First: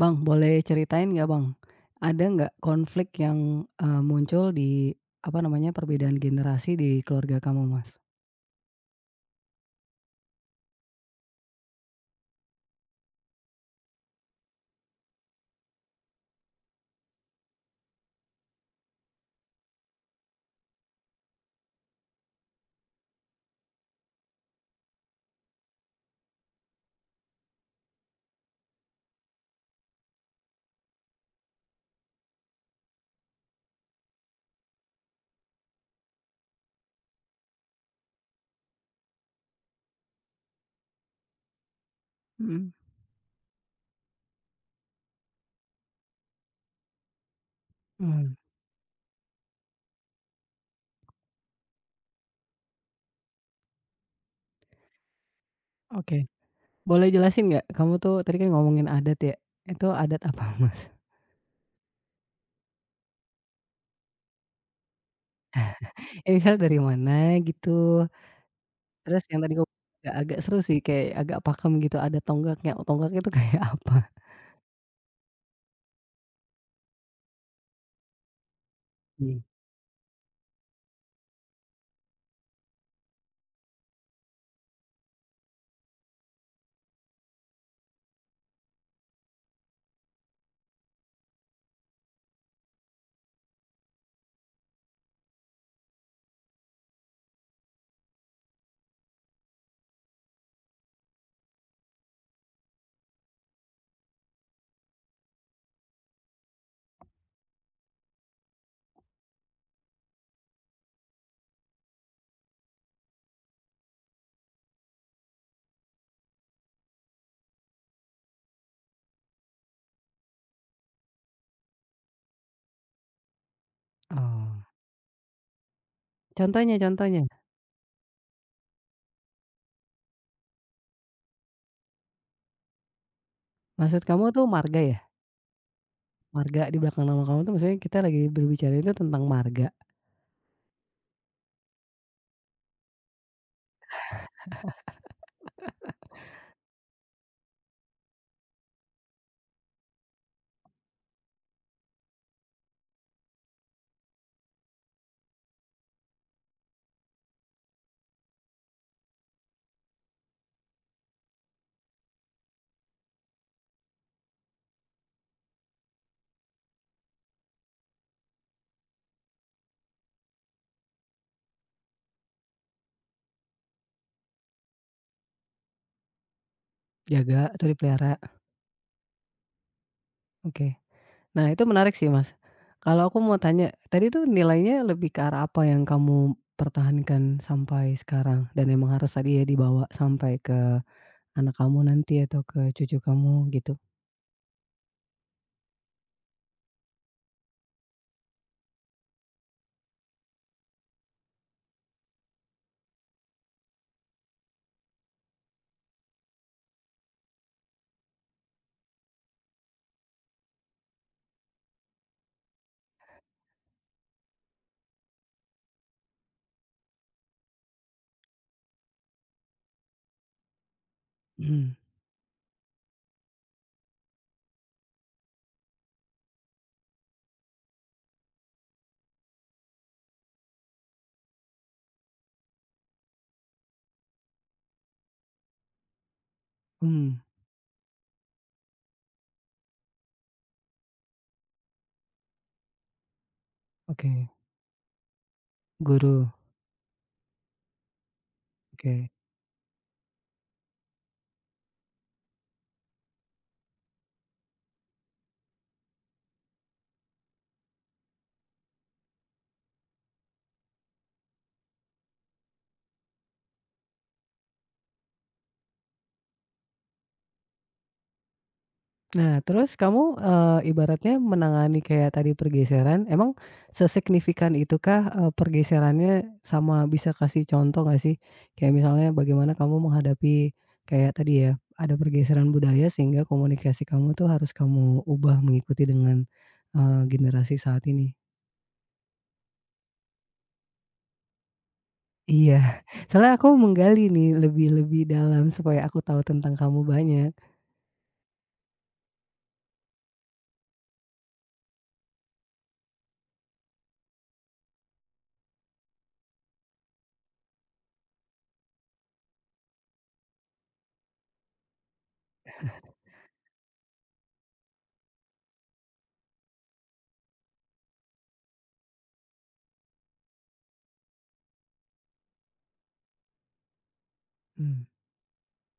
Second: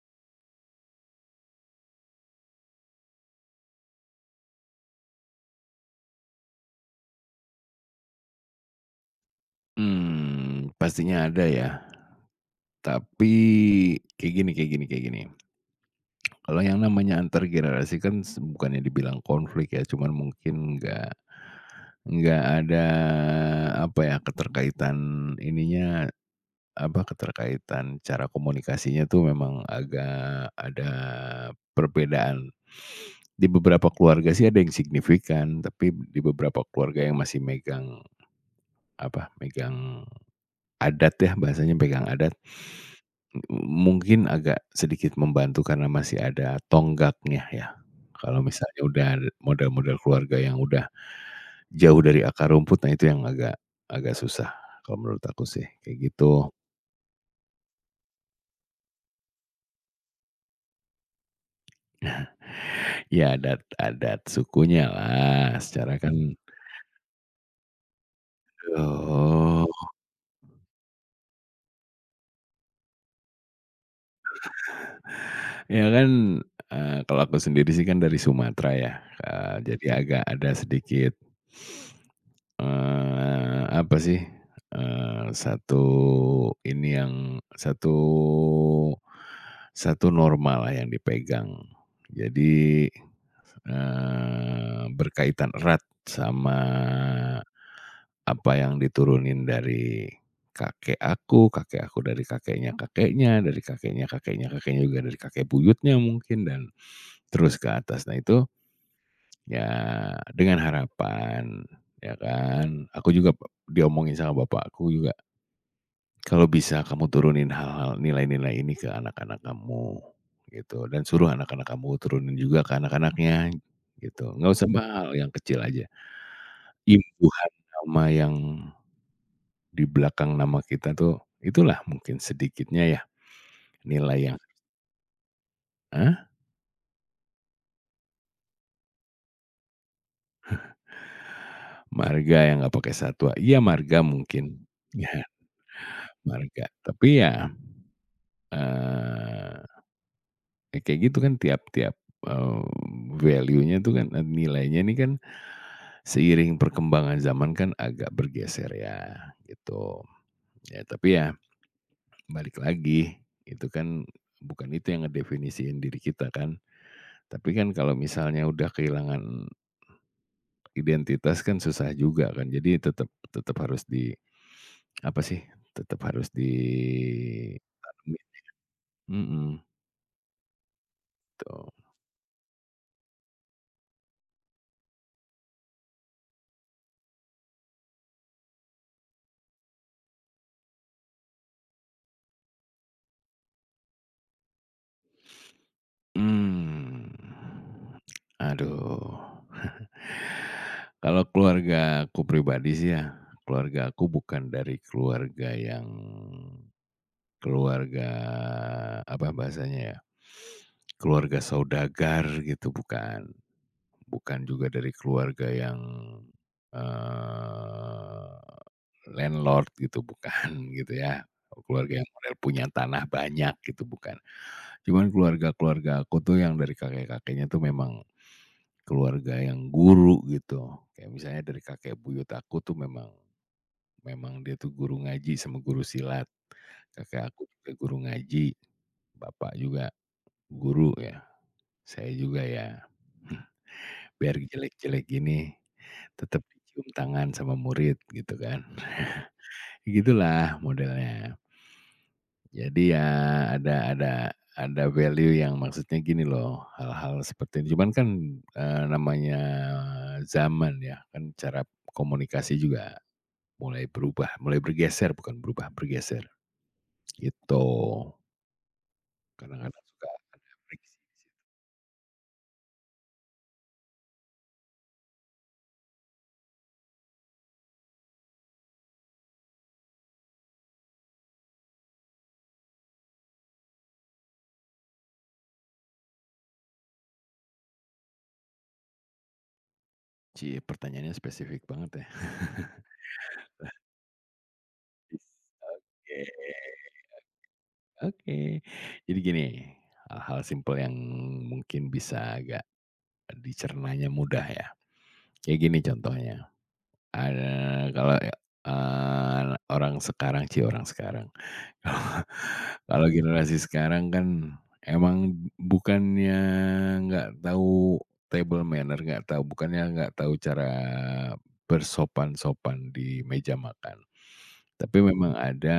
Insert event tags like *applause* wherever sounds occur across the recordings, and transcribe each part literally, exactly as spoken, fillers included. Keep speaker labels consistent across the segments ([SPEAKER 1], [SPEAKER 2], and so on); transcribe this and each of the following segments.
[SPEAKER 1] Bang, boleh ceritain nggak Bang, ada nggak konflik yang, eee, muncul di, apa namanya, perbedaan generasi di keluarga kamu, Mas?
[SPEAKER 2] Mmm, pastinya ada ya. Tapi kayak gini kayak gini kayak gini, kalau yang namanya antar generasi kan s bukannya dibilang konflik ya, cuman mungkin nggak nggak ada, apa ya, keterkaitan ininya, apa, keterkaitan cara komunikasinya tuh memang agak ada perbedaan. Di beberapa keluarga sih ada yang signifikan, tapi di beberapa keluarga yang masih megang, apa, megang adat ya, bahasanya pegang adat.
[SPEAKER 1] Mhm.
[SPEAKER 2] Mungkin agak sedikit membantu karena masih ada tonggaknya ya.
[SPEAKER 1] Mmm,
[SPEAKER 2] Kalau misalnya udah ada model-model keluarga yang udah jauh dari akar rumput, nah itu yang agak agak susah kalau menurut aku sih, kayak
[SPEAKER 1] oke.
[SPEAKER 2] gitu.
[SPEAKER 1] Boleh jelasin nggak, kamu tuh tadi kan ngomongin adat ya, itu adat apa, *laughs* Mas?
[SPEAKER 2] Ya adat-adat sukunya lah secara kan.
[SPEAKER 1] Ini misalnya dari mana gitu, terus yang tadi
[SPEAKER 2] Oh,
[SPEAKER 1] kamu agak agak seru sih, kayak agak pakem gitu ada tonggaknya, tonggaknya itu kayak *laughs* apa?
[SPEAKER 2] ya kan, eee, kalau aku sendiri sih kan dari Sumatera ya,
[SPEAKER 1] Mmm,
[SPEAKER 2] eee, jadi agak ada sedikit. Eee, apa sih, eee, satu ini yang satu satu normalah yang dipegang. Jadi, eee, berkaitan erat sama apa yang diturunin dari kakek aku, kakek aku dari kakeknya kakeknya, dari kakeknya kakeknya kakeknya juga dari kakek buyutnya mungkin dan terus ke atas. Nah itu. Ya, dengan harapan, ya kan, aku juga pe diomongin sama bapakku juga, "Kalau bisa kamu turunin hal-hal nilai-nilai ini ke anak-anak kamu," gitu, "dan suruh anak-anak kamu turunin juga ke anak-anaknya," gitu. "Nggak
[SPEAKER 1] oh,
[SPEAKER 2] usah mahal, yang kecil aja."
[SPEAKER 1] contohnya contohnya?
[SPEAKER 2] Imbuhan nama yang di belakang nama kita tuh, itulah mungkin sedikitnya ya,
[SPEAKER 1] Maksud kamu
[SPEAKER 2] nilai yang.
[SPEAKER 1] tuh marga ya?
[SPEAKER 2] Hah?
[SPEAKER 1] Marga di belakang nama kamu tuh maksudnya kita lagi berbicara itu tentang marga?
[SPEAKER 2] Marga yang nggak pakai satwa, iya marga mungkin, ya marga, tapi ya, eee Ya kayak gitu kan tiap-tiap, mmm, value-nya tuh kan, eee, nilainya ini kan seiring perkembangan zaman kan agak bergeser ya, gitu. Ya tapi ya balik lagi, itu kan bukan itu yang ngedefinisiin diri kita kan. Tapi kan kalau misalnya udah kehilangan identitas kan susah juga kan. Jadi tetep tetep harus di apa sih, tetep harus
[SPEAKER 1] Jaga atau dipelihara?
[SPEAKER 2] ditanamin. Mhm,
[SPEAKER 1] Oke. Nah itu
[SPEAKER 2] tuh.
[SPEAKER 1] menarik sih Mas. Kalau aku mau tanya, tadi tuh nilainya lebih ke arah apa yang kamu pertahankan sampai sekarang? Dan emang harus tadi ya dibawa sampai ke anak kamu nanti atau ke cucu kamu gitu?
[SPEAKER 2] hmm Aduh. Kalau keluarga aku pribadi sih ya, keluarga aku bukan dari keluarga yang keluarga, apa bahasanya ya, keluarga saudagar gitu, bukan. Bukan juga dari keluarga yang, eee, landlord gitu, bukan, *laughs* gitu ya.
[SPEAKER 1] Mhm.
[SPEAKER 2] Keluarga yang model punya tanah banyak gitu, bukan. Cuman keluarga-keluarga aku tuh yang dari kakek-kakeknya tuh memang keluarga yang guru gitu, kayak misalnya dari kakek buyut aku tuh memang memang dia tuh guru ngaji sama guru silat.
[SPEAKER 1] Mmm,
[SPEAKER 2] Kakek aku juga guru ngaji, bapak juga guru ya, saya juga ya, *laughs*
[SPEAKER 1] oke.
[SPEAKER 2] biar jelek-jelek gini
[SPEAKER 1] Guru,
[SPEAKER 2] tetap dicium tangan sama murid gitu kan.
[SPEAKER 1] oke.
[SPEAKER 2] *laughs* Gitulah modelnya. Jadi ya ada ada ada value yang maksudnya gini loh, hal-hal seperti ini. Cuman kan, eee, namanya zaman ya, kan cara komunikasi juga mulai berubah, mulai bergeser, bukan berubah, bergeser, gitu.
[SPEAKER 1] Nah, terus
[SPEAKER 2] Kadang-kadang suka
[SPEAKER 1] kamu,
[SPEAKER 2] ada
[SPEAKER 1] eee,
[SPEAKER 2] friksi di
[SPEAKER 1] ibaratnya
[SPEAKER 2] situ.
[SPEAKER 1] menangani kayak tadi pergeseran, emang sesignifikan itukah, eee, pergeserannya sama bisa kasih contoh nggak sih? Kayak misalnya bagaimana kamu menghadapi kayak tadi ya, ada pergeseran budaya sehingga komunikasi kamu tuh harus kamu ubah mengikuti dengan, eee, generasi saat ini.
[SPEAKER 2] Cie, pertanyaannya spesifik banget ya.
[SPEAKER 1] Iya, *laughs* soalnya aku menggali nih lebih lebih dalam
[SPEAKER 2] *laughs*
[SPEAKER 1] supaya aku tahu
[SPEAKER 2] Oke,
[SPEAKER 1] tentang kamu banyak.
[SPEAKER 2] oke. Jadi gini, hal-hal simpel yang mungkin bisa agak dicernanya mudah ya, kayak gini contohnya. Ada kalau ya, eee, orang sekarang cie orang sekarang, kalau generasi sekarang kan emang bukannya nggak tahu table manner, nggak tahu bukannya nggak tahu cara bersopan-sopan di meja makan.
[SPEAKER 1] Mmm,
[SPEAKER 2] Tapi memang ada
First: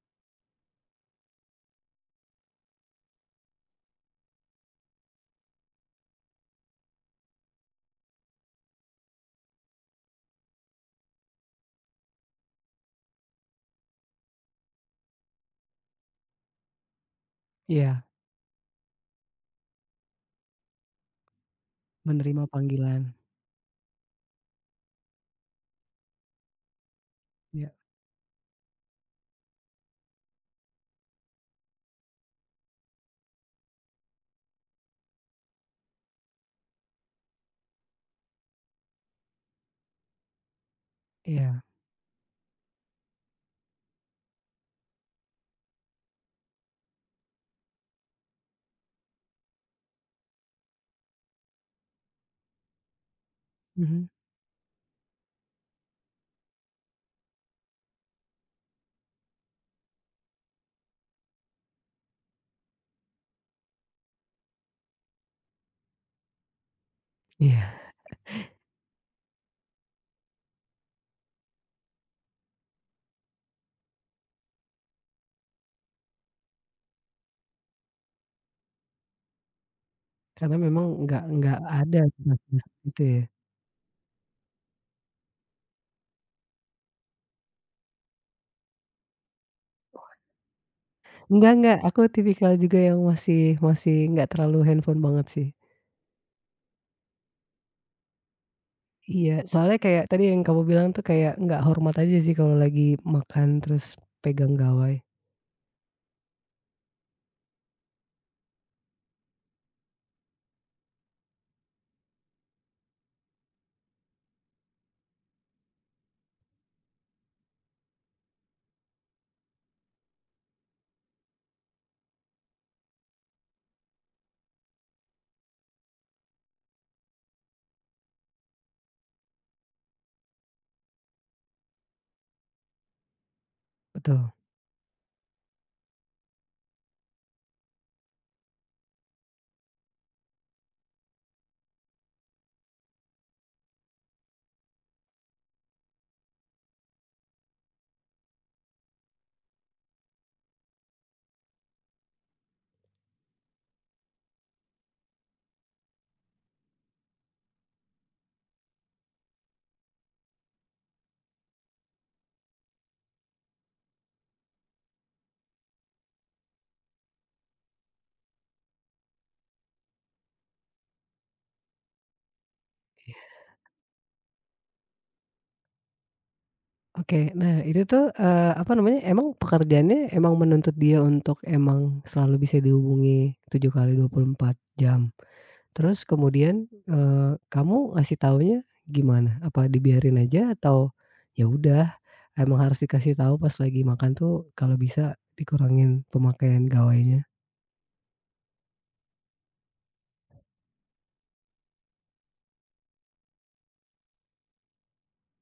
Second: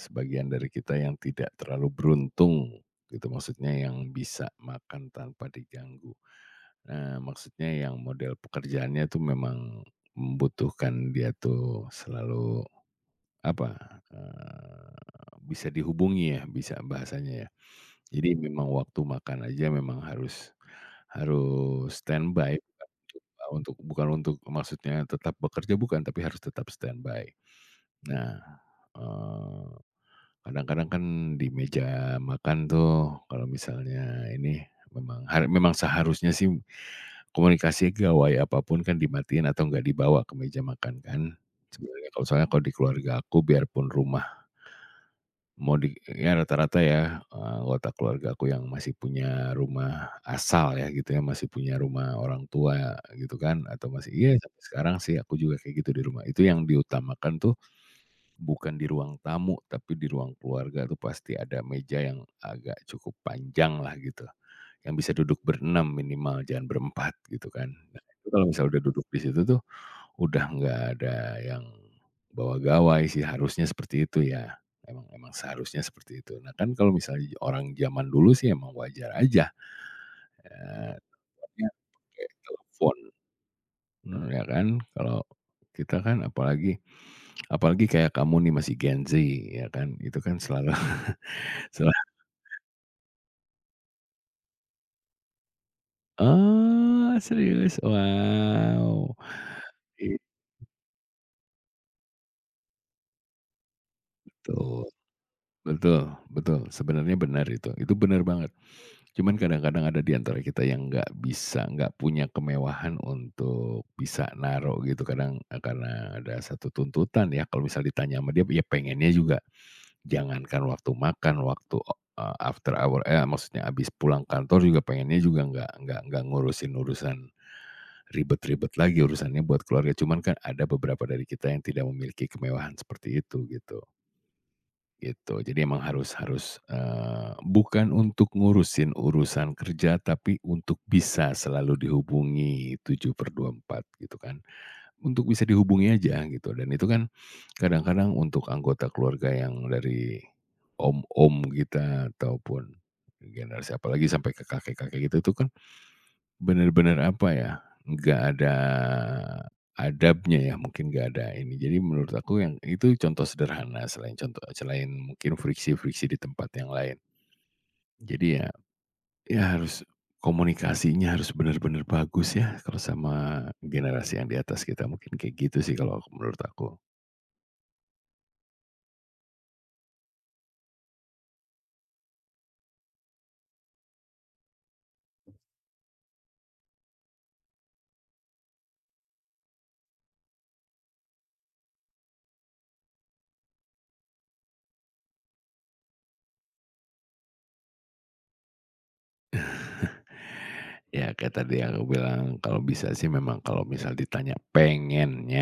[SPEAKER 2] sebagian dari kita yang tidak terlalu beruntung gitu, maksudnya yang bisa makan tanpa diganggu. Eee, maksudnya yang model pekerjaannya tuh memang membutuhkan dia tuh selalu apa, eee, bisa dihubungi ya, bisa bahasanya ya.
[SPEAKER 1] iya,
[SPEAKER 2] Jadi memang waktu makan aja memang harus harus
[SPEAKER 1] menerima
[SPEAKER 2] standby
[SPEAKER 1] panggilan.
[SPEAKER 2] bukan untuk untuk bukan untuk maksudnya tetap bekerja bukan, tapi harus tetap standby.
[SPEAKER 1] Iya,
[SPEAKER 2] Nah, eee, kadang-kadang kan di meja makan tuh kalau misalnya ini memang har memang seharusnya sih komunikasi gawai apapun kan dimatiin atau nggak dibawa ke meja makan kan,
[SPEAKER 1] iya.
[SPEAKER 2] sebenarnya kalau soalnya kalau di keluarga aku biarpun rumah mau di ya rata-rata ya, eee, anggota keluarga aku yang masih punya rumah asal ya gitu ya, masih punya rumah orang tua gitu kan, atau
[SPEAKER 1] Mhm,
[SPEAKER 2] masih iya sampai sekarang sih aku juga kayak gitu di rumah. Itu yang diutamakan tuh bukan di ruang tamu, tapi di ruang keluarga tuh pasti ada meja yang agak cukup panjang lah gitu, yang bisa duduk berenam minimal, jangan berempat gitu kan.
[SPEAKER 1] iya.
[SPEAKER 2] Nah, itu kalau misalnya udah duduk di situ tuh, udah nggak ada yang bawa gawai sih, harusnya seperti itu ya. Emang emang seharusnya seperti itu. Nah, kan kalau misalnya orang zaman dulu sih emang wajar aja,
[SPEAKER 1] Karena memang
[SPEAKER 2] eee,
[SPEAKER 1] nggak nggak ada
[SPEAKER 2] pakai
[SPEAKER 1] ada
[SPEAKER 2] telepon.
[SPEAKER 1] gitu ya?
[SPEAKER 2] Mmm, ya kan, kalau kita kan apalagi apalagi kayak kamu nih masih Gen Z ya kan, itu kan selalu
[SPEAKER 1] Enggak
[SPEAKER 2] *laughs*
[SPEAKER 1] enggak,
[SPEAKER 2] selalu
[SPEAKER 1] aku tipikal juga yang masih masih nggak terlalu handphone banget sih.
[SPEAKER 2] oh serius? Wow,
[SPEAKER 1] Iya, soalnya kayak
[SPEAKER 2] itu
[SPEAKER 1] tadi yang kamu bilang tuh kayak nggak hormat aja sih kalau lagi makan terus pegang gawai,
[SPEAKER 2] betul betul, sebenarnya benar itu, itu benar banget. Cuman kadang-kadang ada di antara kita yang nggak bisa, nggak punya kemewahan untuk bisa naruh gitu kadang, eee, karena ada satu tuntutan ya, kalau misal ditanya sama dia, ya pengennya juga. Jangankan waktu makan, waktu, eee, after hour eh, maksudnya abis pulang kantor juga pengennya juga nggak nggak nggak ngurusin urusan ribet-ribet lagi urusannya buat keluarga, cuman kan ada beberapa dari kita yang tidak memiliki kemewahan seperti itu gitu,
[SPEAKER 1] betul.
[SPEAKER 2] gitu. Jadi emang harus harus, eee, bukan untuk ngurusin urusan kerja, tapi untuk bisa selalu dihubungi tujuh empat gitu kan. Untuk bisa dihubungi aja gitu dan itu kan kadang-kadang untuk anggota keluarga yang dari om-om kita ataupun generasi apalagi sampai ke kakek-kakek gitu tuh kan bener-bener apa ya, nggak ada adabnya ya mungkin nggak ada ini. Jadi menurut aku yang itu contoh sederhana selain contoh selain mungkin friksi-friksi di tempat yang lain. Jadi ya ya harus komunikasinya harus benar-benar bagus ya kalau sama generasi yang di atas kita mungkin kayak gitu sih kalau menurut aku.
[SPEAKER 1] Oke, nah itu tuh, eee, apa namanya, emang pekerjaannya emang menuntut dia untuk emang selalu bisa dihubungi tujuh kali dua puluh empat jam? Terus kemudian, eee, kamu ngasih taunya gimana? Apa dibiarin aja atau ya udah emang harus dikasih tahu pas lagi makan tuh kalau bisa dikurangin pemakaian gawainya?
[SPEAKER 2] Ya kayak tadi aku bilang, kalau bisa sih memang kalau misal ditanya pengennya,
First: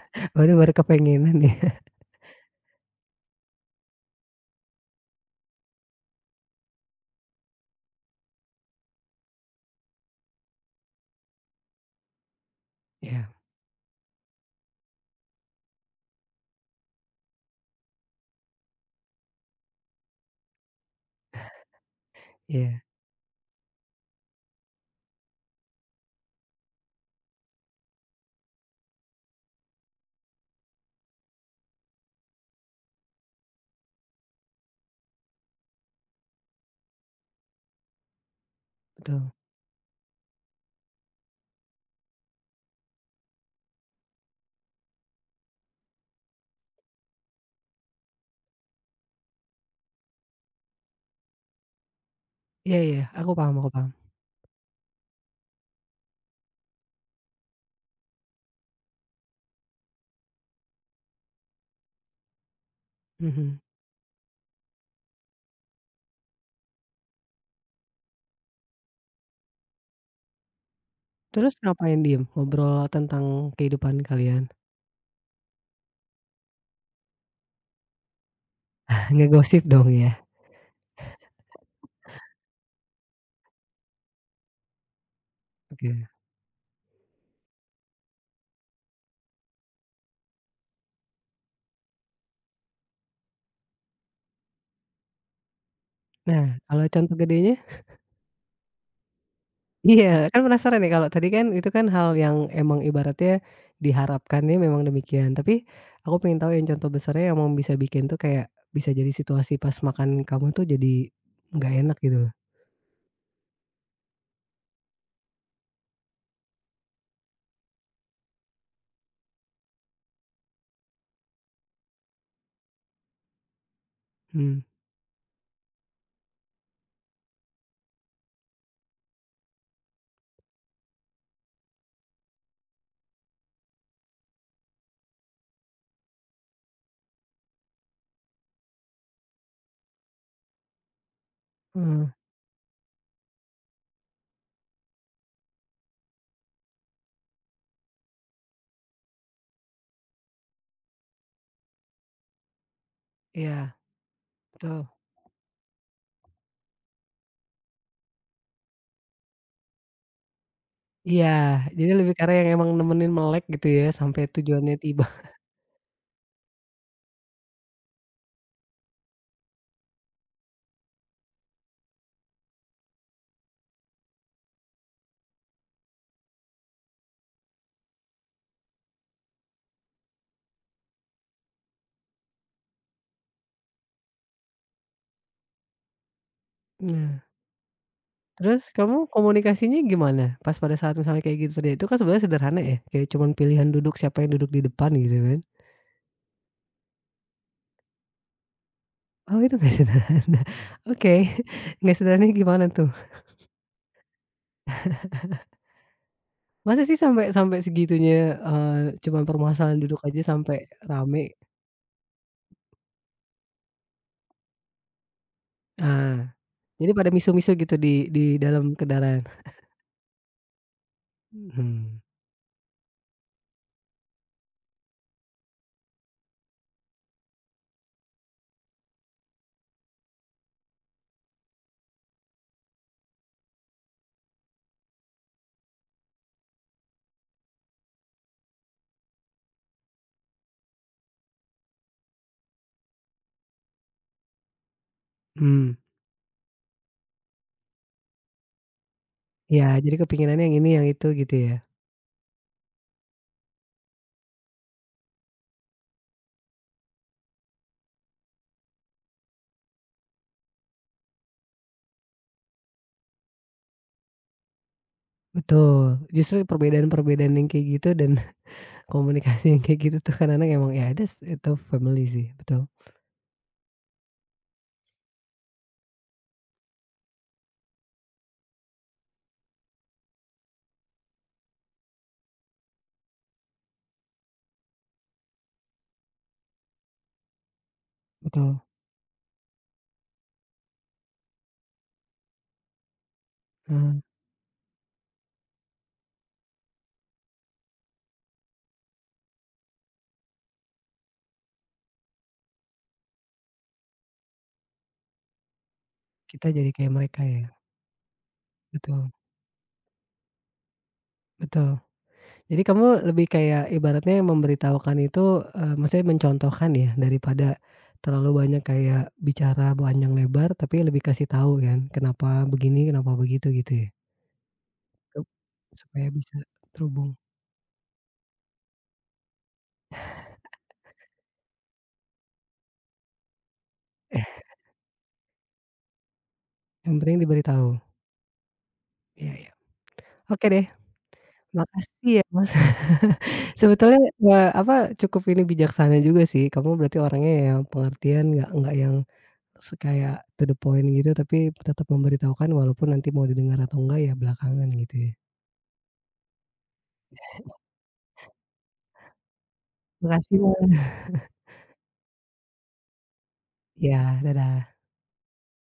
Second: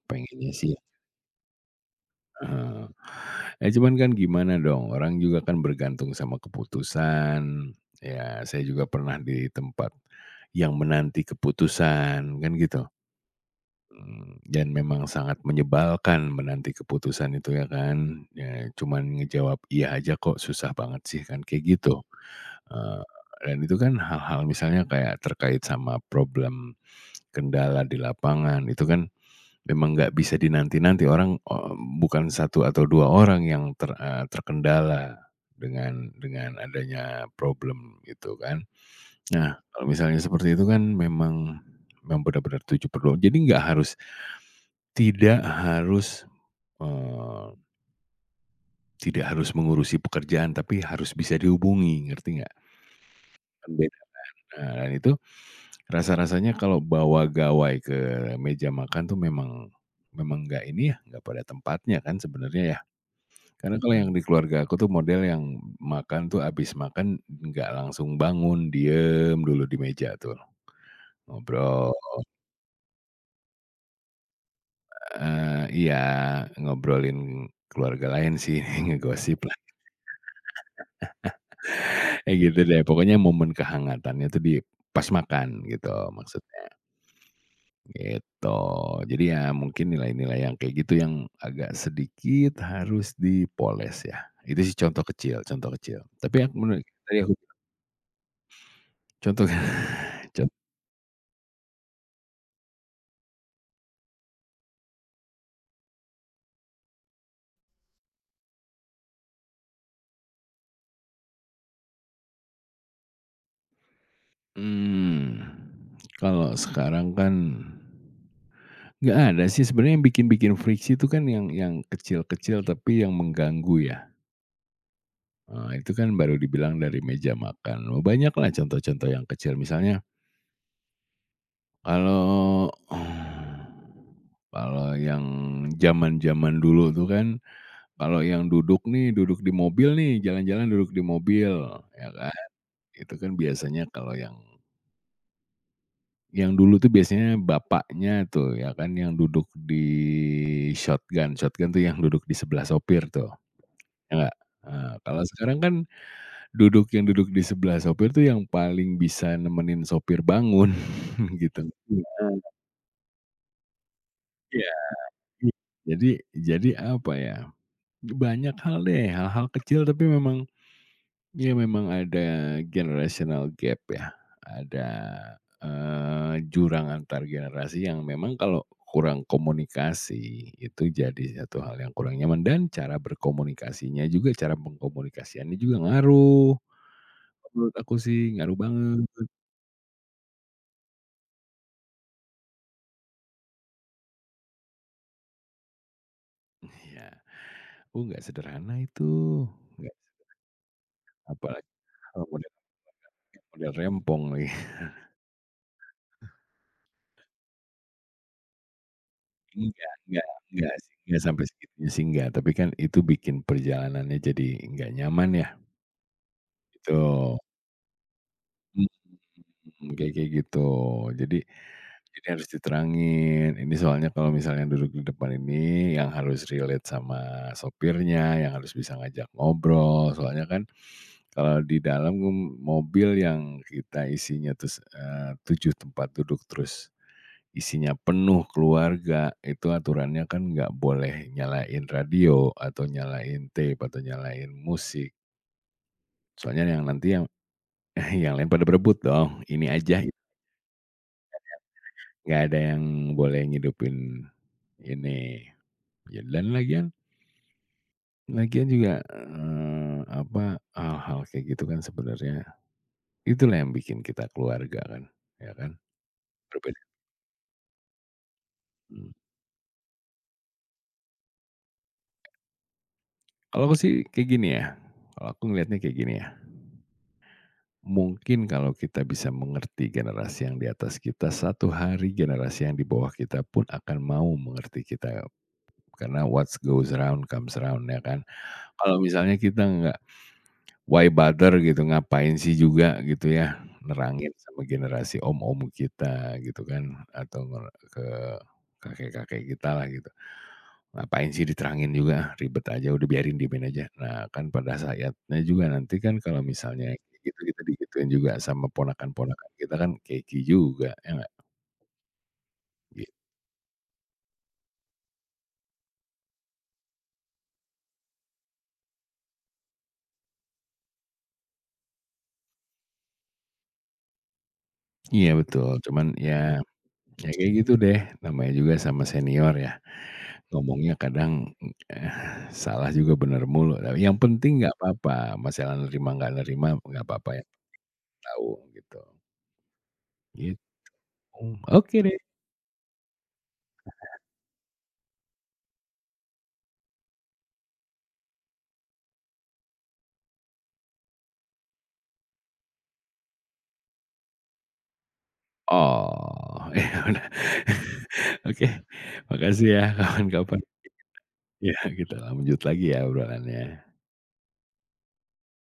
[SPEAKER 1] *laughs*
[SPEAKER 2] pengennya
[SPEAKER 1] Waduh baru
[SPEAKER 2] sih
[SPEAKER 1] kepengenan ya. *laughs*
[SPEAKER 2] heeh. Ya cuman kan gimana dong, orang juga kan bergantung sama keputusan, ya saya juga pernah di tempat yang menanti keputusan, kan gitu.
[SPEAKER 1] Iya,
[SPEAKER 2] Mmm, dan memang sangat menyebalkan menanti keputusan itu ya kan, ya cuman ngejawab iya aja kok susah banget sih kan, kayak gitu.
[SPEAKER 1] iya,
[SPEAKER 2] Eee, dan itu kan hal-hal misalnya kayak terkait sama problem kendala di lapangan, itu kan memang nggak bisa dinanti-nanti orang, eee, bukan satu atau dua orang yang ter eee, terkendala dengan dengan adanya problem itu kan.
[SPEAKER 1] betul.
[SPEAKER 2] Nah, kalau misalnya seperti itu kan memang memang benar-benar tujuh per dua. Jadi nggak harus tidak harus, eee, tidak harus mengurusi pekerjaan, tapi harus bisa dihubungi, ngerti nggak?
[SPEAKER 1] Iya, iya, aku paham, aku
[SPEAKER 2] Kan
[SPEAKER 1] paham.
[SPEAKER 2] nah, dan itu rasa-rasanya kalau bawa gawai ke meja makan tuh memang memang nggak ini ya, nggak pada tempatnya kan sebenarnya ya.
[SPEAKER 1] Mhm.
[SPEAKER 2] Karena kalau yang Mhm. di keluarga aku tuh model yang makan tuh abis makan nggak langsung bangun, diem dulu di meja tuh,
[SPEAKER 1] Terus
[SPEAKER 2] ngobrol
[SPEAKER 1] ngapain diem? Ngobrol tentang kehidupan kalian?
[SPEAKER 2] heeh, iya, ngobrolin keluarga lain sih, *laughs*
[SPEAKER 1] *laughs*
[SPEAKER 2] ngegosip lah,
[SPEAKER 1] Ngegosip dong ya?
[SPEAKER 2] kayak gitu deh. Pokoknya momen kehangatannya tuh di pas makan gitu
[SPEAKER 1] Oke.
[SPEAKER 2] maksudnya. Gitu. Jadi ya mungkin nilai-nilai yang kayak gitu yang agak sedikit harus dipoles ya. Itu sih contoh kecil contoh kecil. Tapi
[SPEAKER 1] Nah,
[SPEAKER 2] yang
[SPEAKER 1] kalau
[SPEAKER 2] menurut
[SPEAKER 1] contoh
[SPEAKER 2] tadi aku
[SPEAKER 1] gedenya?
[SPEAKER 2] contoh
[SPEAKER 1] Iya,
[SPEAKER 2] *laughs*
[SPEAKER 1] kan
[SPEAKER 2] con
[SPEAKER 1] penasaran nih kalau tadi kan itu kan hal yang emang ibaratnya diharapkannya memang demikian. Tapi aku pengen tahu yang contoh besarnya yang emang bisa bikin tuh kayak bisa jadi situasi pas makan kamu tuh jadi nggak enak gitu loh.
[SPEAKER 2] mmm, kalau sekarang kan nggak ada sih sebenarnya yang bikin-bikin friksi itu kan yang yang kecil-kecil tapi yang mengganggu ya.
[SPEAKER 1] Hmm,
[SPEAKER 2] Eee, itu kan baru dibilang dari meja makan. Banyaklah contoh-contoh yang kecil misalnya. Kalau kalau yang zaman-zaman dulu tuh kan, kalau yang duduk nih, duduk di mobil nih, jalan-jalan duduk di mobil,
[SPEAKER 1] heeh,
[SPEAKER 2] ya kan. Itu kan biasanya kalau yang yang dulu tuh biasanya bapaknya tuh ya kan yang duduk di shotgun, shotgun tuh yang duduk di sebelah sopir tuh,
[SPEAKER 1] iya,
[SPEAKER 2] ya nggak?
[SPEAKER 1] betul.
[SPEAKER 2] Eee, kalau sekarang kan duduk yang duduk di sebelah sopir tuh yang paling bisa nemenin sopir bangun
[SPEAKER 1] Iya,
[SPEAKER 2] *laughs* gitu.
[SPEAKER 1] jadi lebih
[SPEAKER 2] Iya
[SPEAKER 1] karena yang emang nemenin melek gitu ya sampai tujuannya
[SPEAKER 2] iya.
[SPEAKER 1] tiba.
[SPEAKER 2] Jadi jadi apa ya banyak hal deh, hal-hal kecil tapi memang ya memang ada generational gap ya, ada, eee, jurang antar generasi yang memang kalau kurang komunikasi itu jadi satu hal yang kurang nyaman dan cara berkomunikasinya juga, cara pengkomunikasiannya juga ngaruh,
[SPEAKER 1] Nah,
[SPEAKER 2] menurut aku sih ngaruh
[SPEAKER 1] terus kamu
[SPEAKER 2] banget.
[SPEAKER 1] komunikasinya gimana pas pada saat misalnya kayak gitu tadi? Itu kan sebenarnya sederhana ya, kayak cuman pilihan duduk siapa yang duduk di depan gitu kan.
[SPEAKER 2] Ya oh nggak sederhana itu,
[SPEAKER 1] Oh itu nggak
[SPEAKER 2] nggak
[SPEAKER 1] sederhana. Oke,
[SPEAKER 2] apalagi
[SPEAKER 1] *laughs* nggak
[SPEAKER 2] kalau
[SPEAKER 1] sederhananya
[SPEAKER 2] model
[SPEAKER 1] gimana tuh?
[SPEAKER 2] model rempong lagi.
[SPEAKER 1] Masa sih sampai sampai segitunya, eee, cuman permasalahan
[SPEAKER 2] Enggak
[SPEAKER 1] duduk aja
[SPEAKER 2] enggak
[SPEAKER 1] sampai
[SPEAKER 2] enggak sih, enggak
[SPEAKER 1] rame?
[SPEAKER 2] sampai segitunya sih enggak, tapi kan itu bikin perjalanannya jadi enggak nyaman ya,
[SPEAKER 1] Ah, jadi pada
[SPEAKER 2] gitu.
[SPEAKER 1] misu-misu gitu di di dalam kendaraan?
[SPEAKER 2] Mhm, kayak kayak gitu. Jadi
[SPEAKER 1] Hmm.
[SPEAKER 2] jadi harus diterangin, ini soalnya kalau misalnya duduk di depan ini yang harus relate sama sopirnya, yang harus bisa ngajak ngobrol, soalnya kan kalau di dalam mobil yang kita isinya terus, eee, tujuh tempat duduk terus isinya penuh keluarga, itu aturannya kan nggak boleh nyalain radio atau nyalain tape atau nyalain musik.
[SPEAKER 1] Hmm,
[SPEAKER 2] Soalnya yang nanti yang *laughs* yang lain pada berebut dong,
[SPEAKER 1] ya
[SPEAKER 2] ini
[SPEAKER 1] jadi
[SPEAKER 2] aja
[SPEAKER 1] kepinginannya yang ini yang itu gitu ya?
[SPEAKER 2] nggak ada yang boleh ngidupin ini. Ya dan lagian lagian juga, eee, apa, hal-hal kayak gitu kan sebenarnya itulah yang bikin kita keluarga kan, ya kan?
[SPEAKER 1] Betul, justru
[SPEAKER 2] Berbeda,
[SPEAKER 1] perbedaan-perbedaan yang kayak gitu dan *laughs*
[SPEAKER 2] mmm.
[SPEAKER 1] komunikasi yang kayak gitu tuh kadang-kadang emang ya ada itu family sih, betul,
[SPEAKER 2] Kalau aku sih kayak gini ya, kalau aku ngelihatnya kayak gini ya. Mungkin kalau kita bisa mengerti generasi yang di atas kita, satu hari generasi yang di bawah kita pun akan mau mengerti kita, karena what goes around comes around ya kan.
[SPEAKER 1] betul,
[SPEAKER 2] Kalau misalnya kita nggak. Why bother gitu, ngapain sih juga gitu ya,
[SPEAKER 1] heeh,
[SPEAKER 2] nerangin sama generasi om-om kita gitu kan, atau ngera ke kakek-kakek kita lah gitu. Ngapain sih diterangin juga, ah, ribet aja udah biarin diemin aja. Nah kan pada saatnya juga nanti kan kalau
[SPEAKER 1] kita jadi
[SPEAKER 2] misalnya
[SPEAKER 1] kayak mereka
[SPEAKER 2] kayak gitu
[SPEAKER 1] ya,
[SPEAKER 2] kita digituin juga sama
[SPEAKER 1] betul,
[SPEAKER 2] ponakan-ponakan kita kan keki juga, ya nggak?
[SPEAKER 1] betul. Jadi kamu
[SPEAKER 2] Gitu.
[SPEAKER 1] lebih kayak ibaratnya memberitahukan itu, eee, maksudnya mencontohkan ya daripada terlalu banyak kayak bicara panjang lebar tapi lebih kasih tahu kan, kenapa begini, kenapa begitu gitu ya? Sup
[SPEAKER 2] Iya betul, cuman
[SPEAKER 1] supaya
[SPEAKER 2] ya
[SPEAKER 1] bisa terhubung.
[SPEAKER 2] ya kayak gitu deh, namanya juga sama senior ya. Ngomongnya kadang, eh, salah juga bener mulu, tapi yang
[SPEAKER 1] Eh,
[SPEAKER 2] penting nggak apa-apa, masalah nerima nggak nerima
[SPEAKER 1] yang
[SPEAKER 2] nggak
[SPEAKER 1] penting
[SPEAKER 2] apa-apa yang
[SPEAKER 1] diberitahu.
[SPEAKER 2] tahu gitu,
[SPEAKER 1] Iya, iya. Oke
[SPEAKER 2] gitu.
[SPEAKER 1] deh,
[SPEAKER 2] Oke
[SPEAKER 1] makasih
[SPEAKER 2] deh.
[SPEAKER 1] ya Mas. *laughs* Sebetulnya, eee, apa, cukup ini bijaksana juga sih, kamu berarti orangnya yang pengertian nggak nggak yang Se kayak to the point gitu, tapi tetap memberitahukan walaupun nanti mau didengar atau enggak ya belakangan gitu ya.
[SPEAKER 2] Oh, *laughs* ya udah. Oke, makasih ya
[SPEAKER 1] Makasih
[SPEAKER 2] kawan-kawan
[SPEAKER 1] Mas.
[SPEAKER 2] ya kita lanjut lagi ya obrolannya.
[SPEAKER 1] Iya, dadah.